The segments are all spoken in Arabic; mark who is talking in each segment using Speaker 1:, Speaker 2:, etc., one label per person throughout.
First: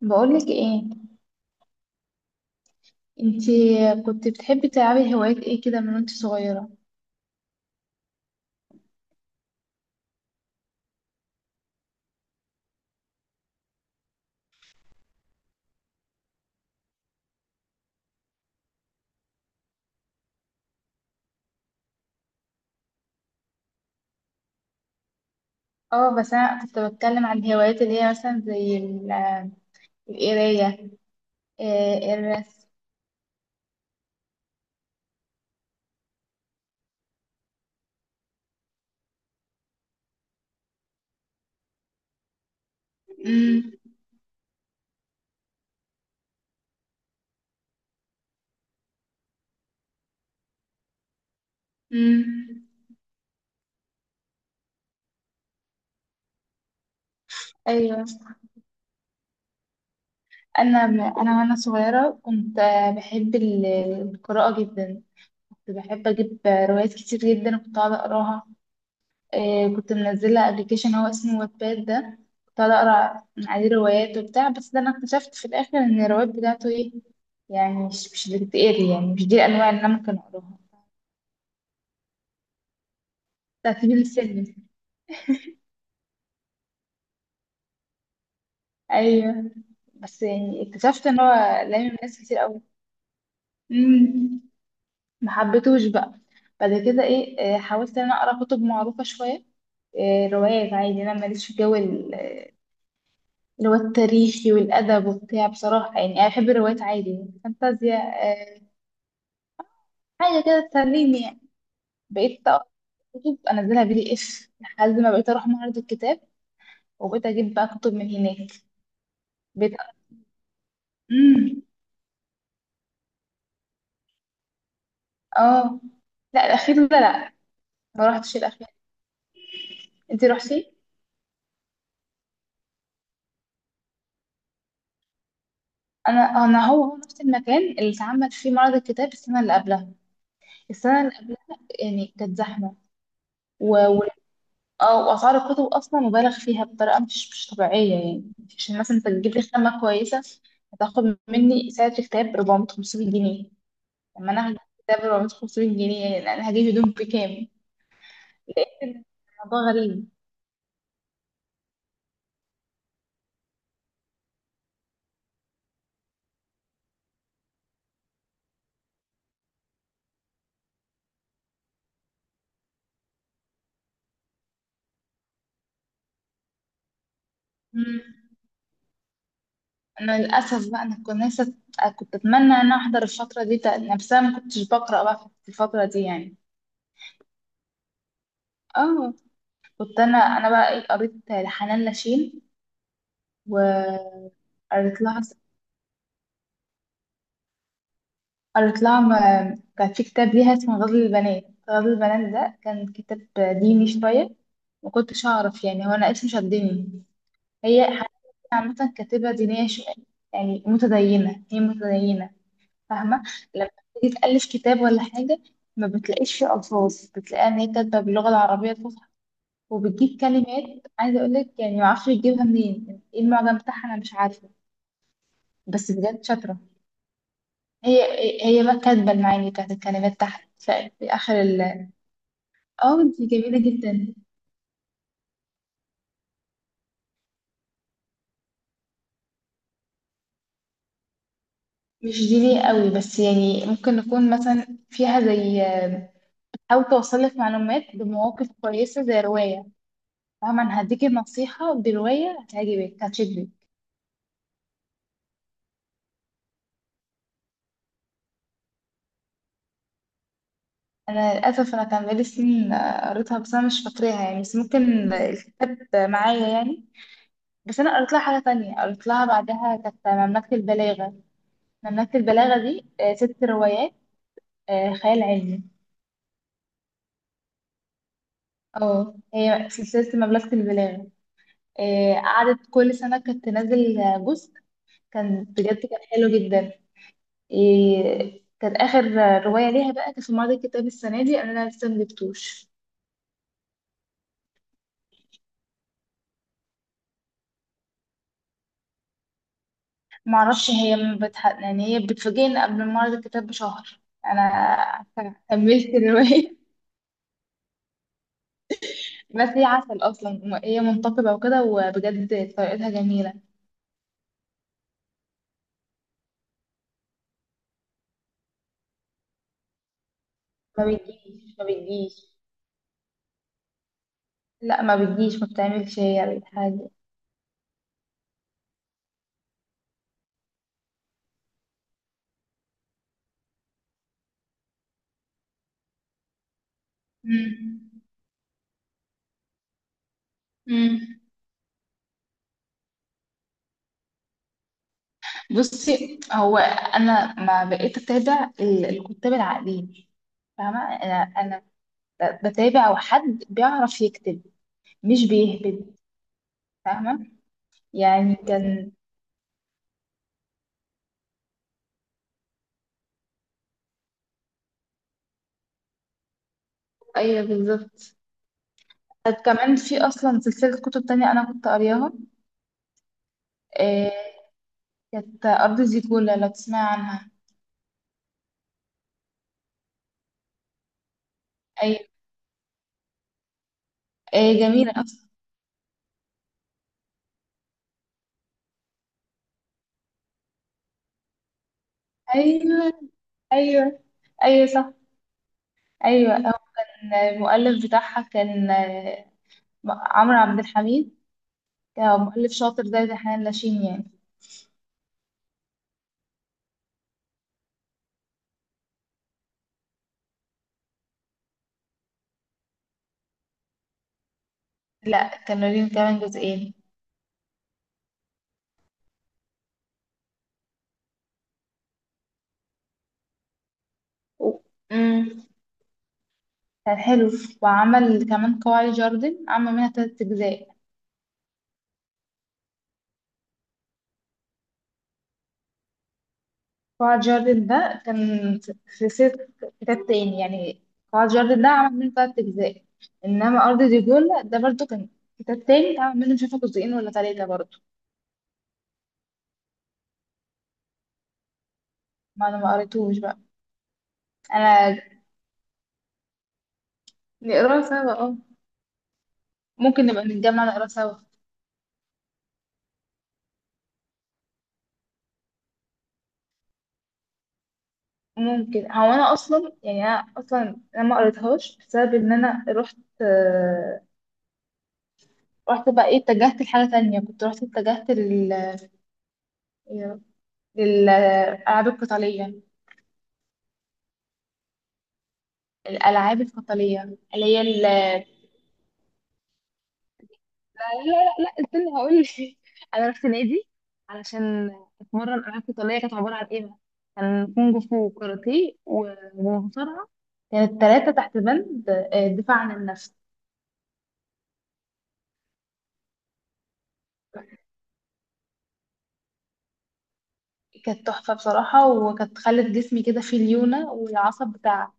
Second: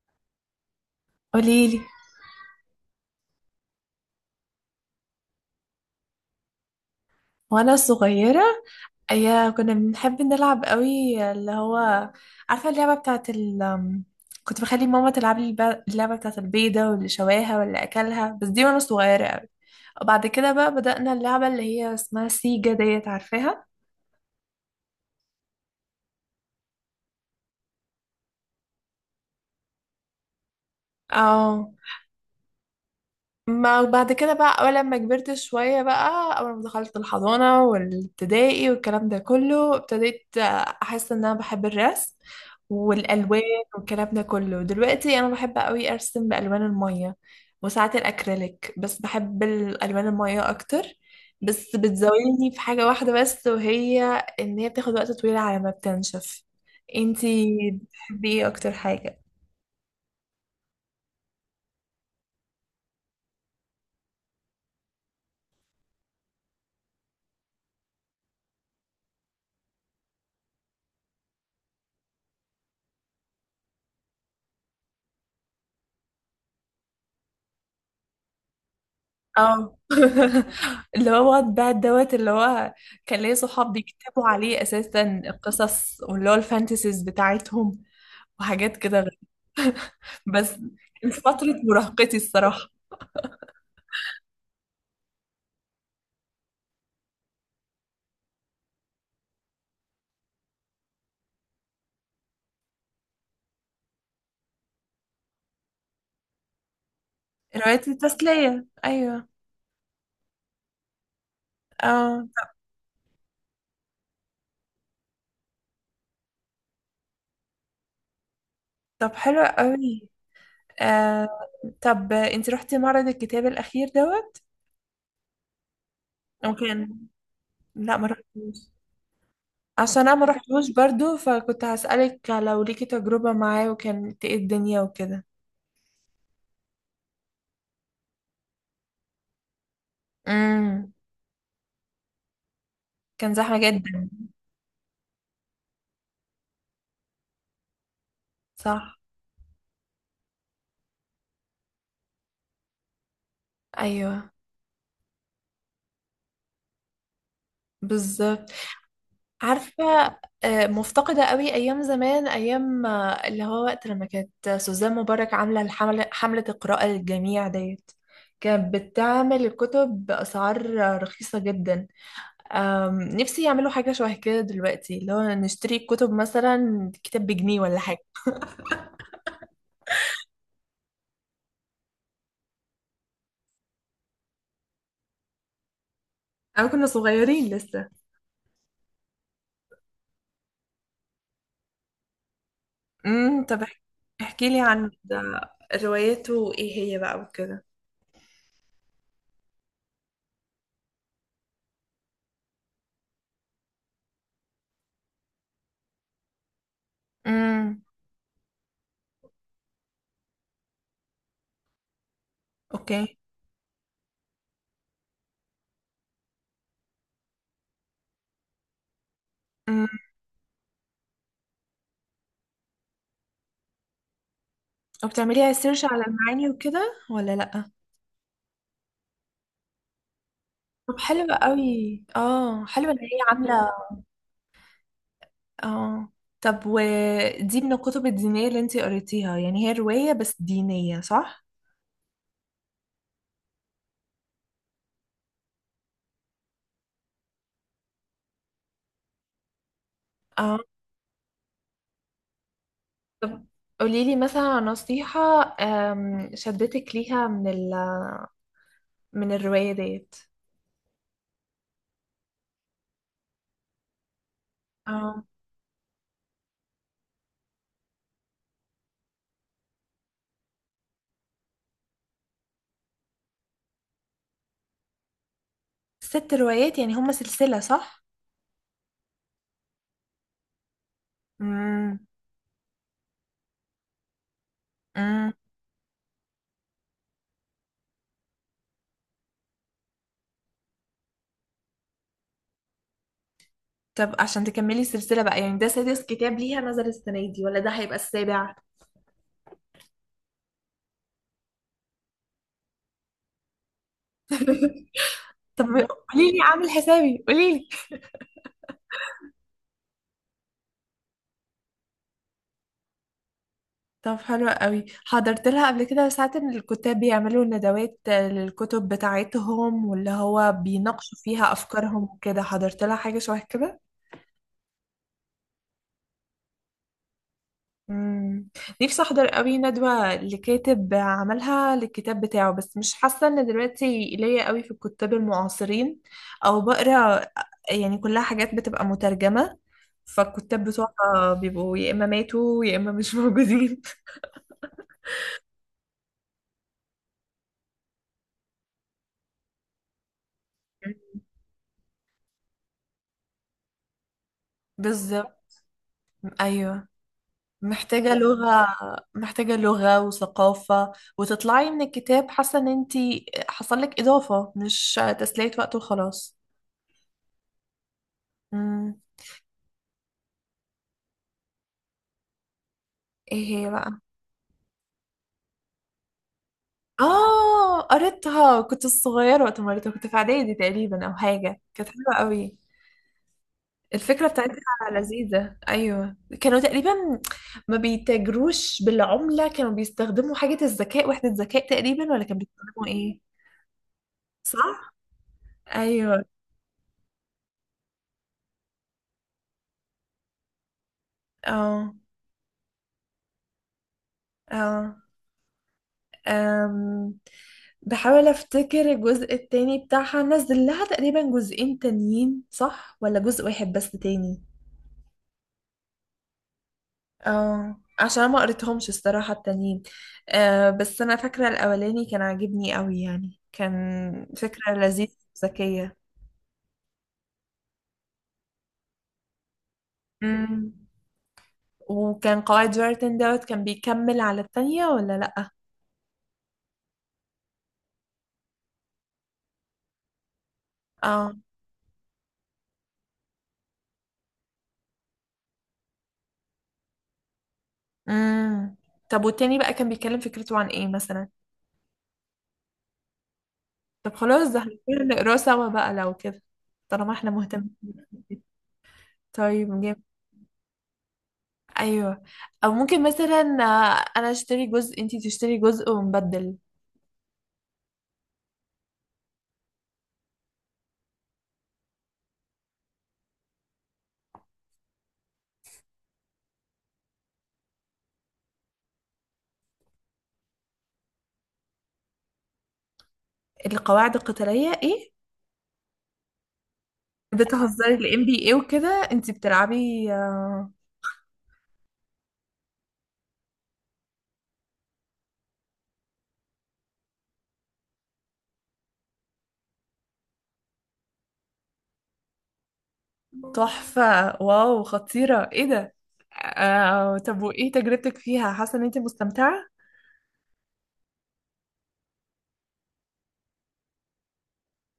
Speaker 1: بقولك ايه؟
Speaker 2: قوليلي.
Speaker 1: انتي كنت بتحبي تلعبي هوايات ايه كده من وانت صغيرة؟
Speaker 2: وانا صغيرة، ايا كنا بنحب نلعب قوي، اللي هو عارفة اللعبة بتاعت ال أم، كنت بخلي ماما تلعب لي اللعبة بتاعت البيضة واللي شواها واللي اكلها. بس دي وانا صغيرة قوي. وبعد كده بقى بدأنا اللعبة اللي هي اسمها سيجا ديت، عارفاها.
Speaker 1: اه، بس انا كنت بتكلم عن الهوايات اللي هي مثلا زي القراية.
Speaker 2: اه.
Speaker 1: آه، الرسم.
Speaker 2: ما بعد كده بقى، أول لما كبرت شوية بقى، أول ما دخلت الحضانة والابتدائي والكلام ده كله، ابتديت أحس إن أنا بحب الرسم والألوان
Speaker 1: مم،
Speaker 2: والكلام ده كله. دلوقتي أنا بحب أوي أرسم بألوان المية، وساعات الأكريليك، بس بحب الألوان المية أكتر. بس بتزاولني في
Speaker 1: مم،
Speaker 2: حاجة واحدة بس، وهي إن هي بتاخد وقت طويل على ما بتنشف. انتي
Speaker 1: ايوه.
Speaker 2: بتحبي ايه أكتر حاجة؟
Speaker 1: انا وانا صغيرة كنت بحب القراءة جدا. كنت بحب اجيب روايات كتير جدا وكنت اقعد اقراها. كنت منزلة ابلكيشن هو اسمه واتباد ده، كنت قاعدة اقرا من عليه روايات وبتاع، بس ده انا اكتشفت في الاخر ان الروايات بتاعته ايه، يعني مش بتتقري، يعني مش دي الانواع
Speaker 2: اه.
Speaker 1: اللي انا ممكن اقراها.
Speaker 2: اللي هو بقى الدوت، اللي هو كان ليا صحاب
Speaker 1: بتاعت سبيل
Speaker 2: بيكتبوا
Speaker 1: السلم.
Speaker 2: عليه اساسا القصص، واللي هو الفانتسيز بتاعتهم، وحاجات كده
Speaker 1: ايوه، بس
Speaker 2: بس
Speaker 1: يعني اكتشفت
Speaker 2: كان في
Speaker 1: ان هو
Speaker 2: فترة
Speaker 1: لامم
Speaker 2: مراهقتي
Speaker 1: ناس كتير قوي.
Speaker 2: الصراحة.
Speaker 1: امم، ما حبيتهوش بقى. بعد كده ايه، حاولت ان انا اقرا كتب معروفة شوية. آه، روايات عادي انا ماليش في جو اللي هو التاريخي والأدب وبتاع. بصراحة يعني أنا بحب الروايات عادي يعني
Speaker 2: روايات
Speaker 1: فانتازيا. آه،
Speaker 2: التسلية، ايوه.
Speaker 1: حاجة كده تسليني يعني.
Speaker 2: اه.
Speaker 1: بقيت أقرأ كتب أنزلها بي دي إف لحد ما بقيت أروح معرض الكتاب، وبقيت أجيب بقى كتب من هناك.
Speaker 2: طب حلو
Speaker 1: بقيت
Speaker 2: قوي. آه
Speaker 1: امم.
Speaker 2: طب انت رحتي معرض الكتاب الاخير دوت
Speaker 1: اه، لا، الأخير
Speaker 2: وكان
Speaker 1: ده لا،
Speaker 2: لا ما
Speaker 1: ما رحتش الأخير.
Speaker 2: رحتوش؟ عشان انا
Speaker 1: أنت
Speaker 2: ما
Speaker 1: رحتي؟
Speaker 2: رحتوش برضو، فكنت هسألك لو ليكي تجربة معاه، وكانت ايه الدنيا وكده.
Speaker 1: أنا هو نفس المكان اللي اتعمل فيه معرض الكتاب السنة اللي قبلها.
Speaker 2: امم
Speaker 1: السنة اللي قبلها يعني كانت
Speaker 2: كان زحمة
Speaker 1: زحمة.
Speaker 2: جدا؟
Speaker 1: اه، واسعار الكتب اصلا مبالغ فيها بطريقه مش طبيعيه يعني. عشان مثلا
Speaker 2: صح.
Speaker 1: انت تجيب لي خامه كويسه هتاخد مني سعر الكتاب 400 500 جنيه. لما
Speaker 2: ايوه.
Speaker 1: انا هجيب كتاب 400 500 جنيه، يعني انا هجيب هدوم بكام؟
Speaker 2: بالظبط.
Speaker 1: لقيت الموضوع
Speaker 2: عارفه.
Speaker 1: غريب.
Speaker 2: مفتقده قوي ايام زمان، ايام اللي هو وقت لما كانت سوزان مبارك عامله الحمله، حمله القراءه للجميع ديت، كانت بتعمل الكتب باسعار رخيصه جدا. نفسي يعملوا حاجه شبه كده دلوقتي، اللي هو نشتري الكتب مثلا كتاب بجنيه ولا حاجه.
Speaker 1: مم. انا للاسف بقى، انا كنت نفسي، كنت اتمنى ان انا احضر الفتره دي، نفسها ما كنتش بقرا بقى في الفتره دي يعني.
Speaker 2: انا كنا صغيرين لسه.
Speaker 1: اه، كنت انا بقى ايه، قريت لحنان لاشين.
Speaker 2: امم. طب احكي لي عن
Speaker 1: وقريت
Speaker 2: ده،
Speaker 1: لها،
Speaker 2: روايته ايه هي بقى وكده.
Speaker 1: قريت لها كان في كتاب ليها اسمه غزل البنات. غزل البنات ده كان كتاب ديني شوية، ما كنتش أعرف، يعني هو أنا اسمه شدني.
Speaker 2: امم.
Speaker 1: هي حقيقة عامة كاتبة دينية شوية، يعني متدينة، هي متدينة.
Speaker 2: اوكي.
Speaker 1: فاهمة؟ لما تيجي تألف كتاب ولا حاجة ما بتلاقيش فيه ألفاظ، بتلاقيها إن هي كاتبة باللغة العربية الفصحى، وبتجيب كلمات، عايزة أقولك يعني معرفش بتجيبها منين، يعني إيه المعجم بتاعها، أنا مش عارفة.
Speaker 2: وبتعمليها سيرش
Speaker 1: بس
Speaker 2: على
Speaker 1: بجد
Speaker 2: المعاني
Speaker 1: شاطرة.
Speaker 2: وكده ولا لأ؟
Speaker 1: هي هي بقى كاتبة المعاني بتاعت الكلمات تحت،
Speaker 2: طب
Speaker 1: في
Speaker 2: حلوة
Speaker 1: آخر ال...
Speaker 2: قوي، اه حلوة ان
Speaker 1: اه،
Speaker 2: هي
Speaker 1: دي جميلة
Speaker 2: عاملة.
Speaker 1: جدا.
Speaker 2: اه. طب ودي من الكتب الدينية اللي انتي قريتيها، يعني هي رواية بس دينية صح؟
Speaker 1: مش دي ليه قوي، بس يعني ممكن نكون مثلا فيها زي آه، بتحاول توصل لك معلومات بمواقف كويسة زي رواية،
Speaker 2: اه.
Speaker 1: فاهمة؟ أنا هديكي نصيحة برواية هتعجبك
Speaker 2: طب
Speaker 1: هتشدك.
Speaker 2: قوليلي مثلا عن نصيحة شدتك ليها من الرواية ديت.
Speaker 1: أنا للأسف أنا كان بقالي سنين آه، قريتها بس أنا مش فاكراها يعني، بس ممكن
Speaker 2: اه.
Speaker 1: الكتاب معايا يعني. بس أنا قريت لها حاجة تانية، قريت لها بعدها كانت مملكة البلاغة. مملكة البلاغة دي آه، ست روايات، آه، خيال علمي.
Speaker 2: ست روايات، يعني هما سلسلة صح؟
Speaker 1: اه، هي سلسلة مملكة البلاد.
Speaker 2: امم.
Speaker 1: إيه، قعدت كل سنة كانت تنزل جزء.
Speaker 2: امم.
Speaker 1: كان بجد كان حلو جدا. إيه، كان آخر رواية ليها بقى كانت في معرض الكتاب السنة دي، أنا لسه مجبتوش.
Speaker 2: طب عشان تكملي السلسلة بقى، يعني ده سادس كتاب ليها نزل السنة دي ولا ده هيبقى السابع؟
Speaker 1: معرفش، هي ما بتح... يعني هي بتفاجئني قبل معرض الكتاب بشهر. أنا
Speaker 2: طب
Speaker 1: كملت
Speaker 2: قولي لي
Speaker 1: الرواية.
Speaker 2: عامل حسابي، قولي لي.
Speaker 1: بس هي عسل أصلا، هي منتقبة وكده، وبجد طريقتها جميلة.
Speaker 2: طب حلو قوي. حضرت لها قبل كده ساعات ان الكتاب بيعملوا ندوات للكتب بتاعتهم، واللي هو
Speaker 1: ما
Speaker 2: بيناقشوا فيها
Speaker 1: بتجيش، ما
Speaker 2: افكارهم
Speaker 1: بتجيش.
Speaker 2: وكده؟ حضرت لها حاجه شبه كده.
Speaker 1: لا، ما بتجيش، ما بتعملش هي حاجة.
Speaker 2: امم. نفسي احضر قوي ندوه لكاتب عملها للكتاب بتاعه، بس مش حاسه ان دلوقتي ليا قوي في الكتاب المعاصرين او بقرا،
Speaker 1: مم.
Speaker 2: يعني كلها حاجات بتبقى مترجمه. فالكتاب
Speaker 1: مم.
Speaker 2: بتوعها بيبقوا يا اما ماتوا يا اما مش موجودين.
Speaker 1: بصي، هو انا ما بقيت اتابع الكتاب العقليين. فاهمه؟ انا انا بتابع حد بيعرف يكتب، مش
Speaker 2: بالظبط.
Speaker 1: بيهبد.
Speaker 2: ايوه.
Speaker 1: فاهمه؟
Speaker 2: محتاجة
Speaker 1: يعني
Speaker 2: لغة.
Speaker 1: كان
Speaker 2: محتاجة لغة وثقافة، وتطلعي من الكتاب حاسة ان انتي حصل لك اضافة، مش تسلية وقت وخلاص.
Speaker 1: ايوه بالظبط.
Speaker 2: امم.
Speaker 1: طب كمان في اصلا سلسله كتب تانية انا كنت قارياها.
Speaker 2: ايه هي بقى؟
Speaker 1: آه، كانت ارض زيكولا، لو تسمع عنها.
Speaker 2: اه قريتها، كنت صغيرة وقت ما قريتها، كنت في اعدادي تقريبا او حاجة. كانت
Speaker 1: ايوه،
Speaker 2: حلوة قوي الفكرة
Speaker 1: آه،
Speaker 2: بتاعتها.
Speaker 1: جميله اصلا.
Speaker 2: لذيذة، ايوه. كانوا تقريبا ما بيتاجروش بالعملة، كانوا بيستخدموا حاجة الذكاء، وحدة ذكاء تقريبا، ولا كانوا بيستخدموا
Speaker 1: ايوه،
Speaker 2: ايه؟
Speaker 1: ايوه، ايوه
Speaker 2: صح.
Speaker 1: صح.
Speaker 2: ايوه.
Speaker 1: ايوه، هو كان المؤلف بتاعها كان آه، عمرو عبد الحميد.
Speaker 2: اه.
Speaker 1: كمؤلف شاطر زي دحان لاشين يعني.
Speaker 2: اه. أم، بحاول افتكر الجزء التاني بتاعها، نزل لها تقريبا جزئين تانيين صح ولا جزء واحد بس تاني؟
Speaker 1: لا، كانوا كمان جزئين.
Speaker 2: اه، عشان ما قريتهمش الصراحة التانيين. بس انا فاكرة الاولاني كان عاجبني قوي، يعني كان
Speaker 1: و-
Speaker 2: فكرة لذيذة
Speaker 1: مم،
Speaker 2: وذكية.
Speaker 1: كان حلو. وعمل كمان قواعد جاردن، عمل منها تلات أجزاء.
Speaker 2: امم. وكان قواعد جارتن دوت، كان بيكمل على التانية ولا لأ؟
Speaker 1: قواعد جاردن ده كان في سلسلة كتاب تاني يعني. قواعد
Speaker 2: اه.
Speaker 1: جاردن ده عمل منه تلات أجزاء. إنما أرض ديجول ده برضو كان كتاب تاني اتعمل منه مش عارفة جزئين ولا تلاتة برضو.
Speaker 2: امم طب والتاني بقى كان بيتكلم فكرته عن ايه مثلا؟
Speaker 1: ما أنا ما قريتوش بقى.
Speaker 2: طب خلاص ده
Speaker 1: أنا
Speaker 2: هنقول نقراه سوا بقى لو كده، طالما احنا مهتمين.
Speaker 1: نقراه سوا، اه.
Speaker 2: طيب جيم.
Speaker 1: ممكن نبقى نتجمع نقراه سوا.
Speaker 2: ايوه. او ممكن مثلا، انا اشتري جزء انتي تشتري جزء ونبدل.
Speaker 1: ممكن، هو انا اصلا يعني انا اصلا انا ما قريتهاش بسبب ان انا رحت آه، رحت بقى ايه، اتجهت لحاجه تانية. كنت رحت، اتجهت لل يا- للالعاب القتاليه.
Speaker 2: القواعد القتالية ايه؟
Speaker 1: الالعاب القتاليه اللي هي ال...
Speaker 2: بتهزري الام
Speaker 1: لا،
Speaker 2: بي اي وكده؟ انتي بتلعبي
Speaker 1: لا، لا، لا، استنى هقول لك. انا رحت نادي علشان اتمرن العاب قتاليه. كانت عباره عن ايه بقى؟ كان كونج فو وكاراتيه ومصارعه. كانت ثلاثه تحت بند آه، دفاع عن النفس.
Speaker 2: تحفة. واو، خطيرة، ايه ده. طب وايه تجربتك فيها، حاسة ان انتي مستمتعة؟
Speaker 1: كانت تحفة بصراحة، وكانت خلت جسمي كده فيه ليونة، والعصب بتاع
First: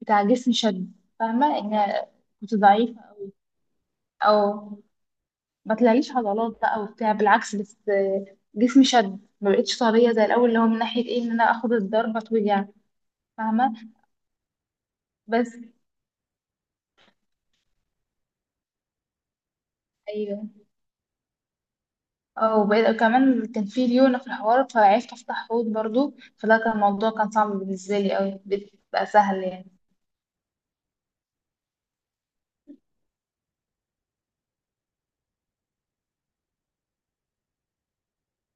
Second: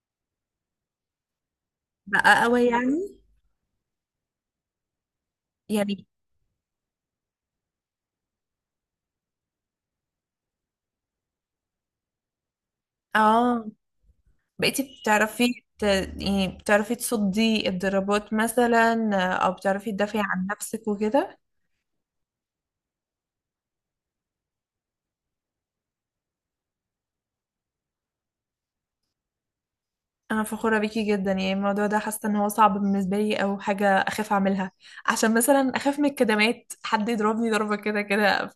Speaker 1: بتاع جسمي شد. فاهمة ان
Speaker 2: بقى
Speaker 1: كنت
Speaker 2: قوي
Speaker 1: ضعيفة
Speaker 2: يعني
Speaker 1: أوي، أو ما
Speaker 2: يعني
Speaker 1: طلعليش عضلات بقى وبتاع، بالعكس، بس جسمي شد، ما بقتش طرية زي الأول. اللي هو من ناحية ايه، ان انا اخد الضربة توجع.
Speaker 2: اه
Speaker 1: فاهمة؟
Speaker 2: بقيتي
Speaker 1: بس
Speaker 2: بتعرفي يعني بتعرفي تصدي الضربات مثلا، او بتعرفي تدافعي عن
Speaker 1: ايوه،
Speaker 2: نفسك وكده؟
Speaker 1: اه. وبقيت كمان كان في ليونة في الحوار، فعرفت افتح حوض برضو. فده كان الموضوع كان صعب بالنسبة لي أوي، بقى سهل.
Speaker 2: انا فخورة بيكي جدا. يعني الموضوع ده حاسة ان هو صعب بالنسبة لي، او حاجة اخاف اعملها. عشان مثلا اخاف من الكدمات، حد يضربني ضربة كده كده،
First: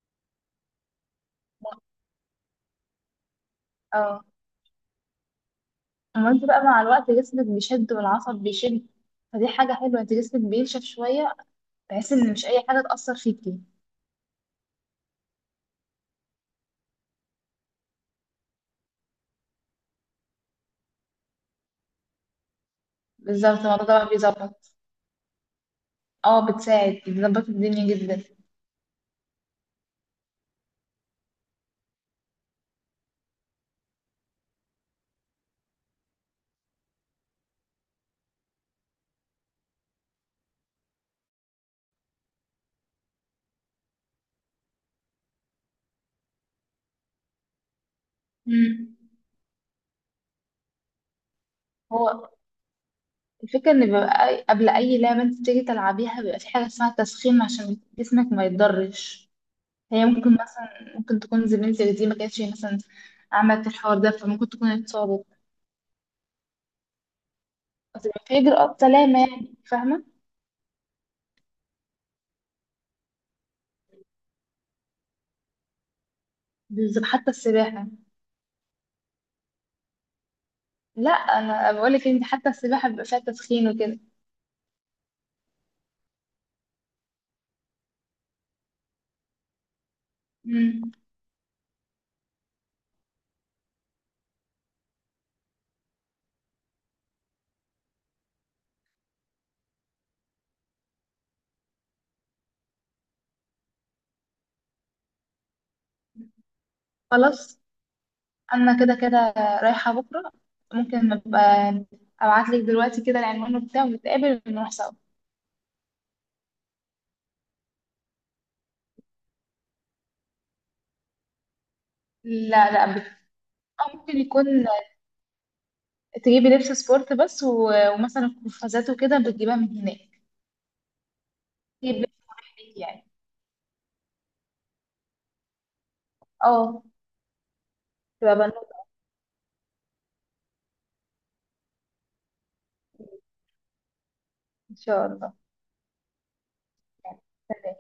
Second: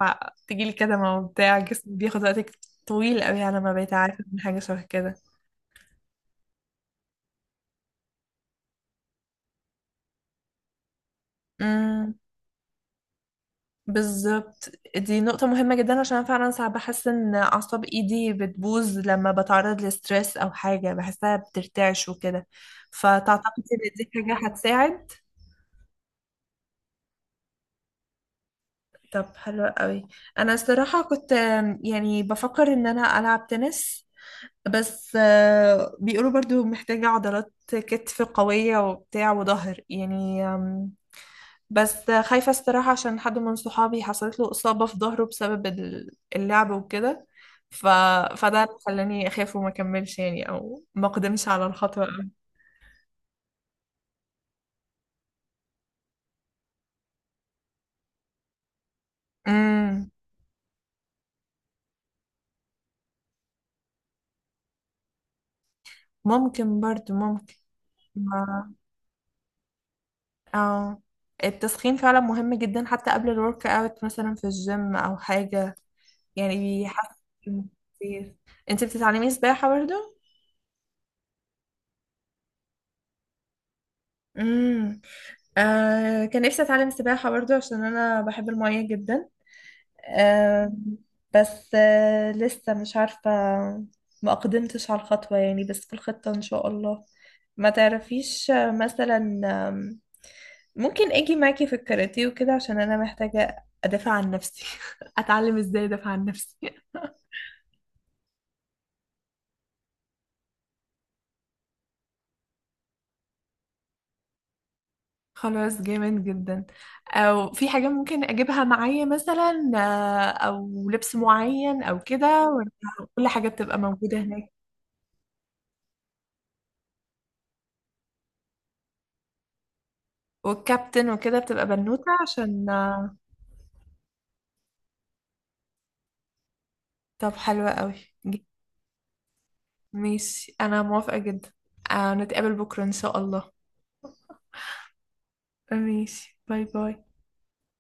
Speaker 2: فتجيلي كدمة وبتاع، جسمي بياخد وقت طويل قوي على ما بقيت
Speaker 1: يعني
Speaker 2: عارفة من حاجة شبه
Speaker 1: اما انت بقى مع الوقت جسمك بيشد، والعصب بيشد، فدي حاجة حلوة. انت جسمك بينشف شوية، بحيث
Speaker 2: كده.
Speaker 1: ان مش اي حاجة تأثر فيكي.
Speaker 2: بالظبط. دي نقطة مهمة جدا عشان أنا فعلا ساعات بحس ان اعصاب ايدي بتبوظ، لما بتعرض لستريس او حاجة بحسها بترتعش وكده.
Speaker 1: بالظبط،
Speaker 2: فتعتقد
Speaker 1: الموضوع
Speaker 2: ان
Speaker 1: ده بقى
Speaker 2: دي حاجة
Speaker 1: بيظبط.
Speaker 2: هتساعد.
Speaker 1: اه، بتساعد، بتظبط الدنيا جدا.
Speaker 2: طب حلو قوي. انا الصراحة كنت يعني بفكر ان انا العب تنس، بس بيقولوا برضو محتاجة عضلات كتف قوية وبتاع وظهر يعني. بس خايفة الصراحة، عشان حد من صحابي حصلت له إصابة في ظهره بسبب اللعب وكده. ف... فده اللي
Speaker 1: مم.
Speaker 2: خلاني أخاف وما أكملش، يعني، أو ما أقدمش على الخطوة أوي.
Speaker 1: هو الفكرة ان بيبقى قبل اي لعبة انت بتيجي تلعبيها بيبقى في حاجة اسمها تسخين، عشان جسمك ما يتضرش. هي
Speaker 2: امم.
Speaker 1: ممكن مثلا، ممكن تكون زميلتك دي ما كانتش مثلا عملت الحوار ده، فممكن تكون اتصابت.
Speaker 2: ممكن، برضو ممكن.
Speaker 1: بس بيبقى في
Speaker 2: ما...
Speaker 1: إجراءات سلامة يعني، فاهمة؟
Speaker 2: أو التسخين فعلا مهم جدا، حتى قبل الورك اوت مثلا في الجيم أو حاجة يعني.
Speaker 1: بالظبط حتى
Speaker 2: بيحسن
Speaker 1: السباحة.
Speaker 2: كتير. انت بتتعلمي سباحة برضو؟
Speaker 1: لا، انا بقول لك انت حتى السباحه بيبقى فيها تسخين وكده.
Speaker 2: امم. كان نفسي أتعلم سباحة برضو، عشان أنا بحب المية جدا.
Speaker 1: امم،
Speaker 2: آم، بس لسه مش عارفة. ما أقدمتش على الخطوة يعني، بس في الخطة إن شاء الله. ما تعرفيش مثلا آم، ممكن أجي معاكي في الكاراتيه وكده، عشان أنا محتاجة أدافع عن نفسي. أتعلم إزاي أدافع عن نفسي.
Speaker 1: خلاص، انا كده كده رايحه بكره. ممكن ابقى ابعت لك دلوقتي كده العنوان بتاعه ونتقابل ونروح سوا.
Speaker 2: خلاص، جامد جدا. أو في حاجة ممكن أجيبها معايا، مثلا أو لبس معين أو كده، ولا
Speaker 1: لا لا،
Speaker 2: كل حاجة بتبقى
Speaker 1: أو ممكن
Speaker 2: موجودة
Speaker 1: يكون
Speaker 2: هناك؟
Speaker 1: تجيبي لبس سبورت بس، ومثلا قفازات وكده بتجيبها من هناك.
Speaker 2: والكابتن وكده بتبقى
Speaker 1: تجيب
Speaker 2: بنوتة
Speaker 1: لبس مريح
Speaker 2: عشان
Speaker 1: ليكي يعني. اه،
Speaker 2: طب حلوة قوي.
Speaker 1: تبقى بنوتة.
Speaker 2: ماشي، انا موافقة جدا. نتقابل بكرة ان شاء الله.
Speaker 1: ان شاء الله.
Speaker 2: ماشي، باي باي.
Speaker 1: يعني، سلام.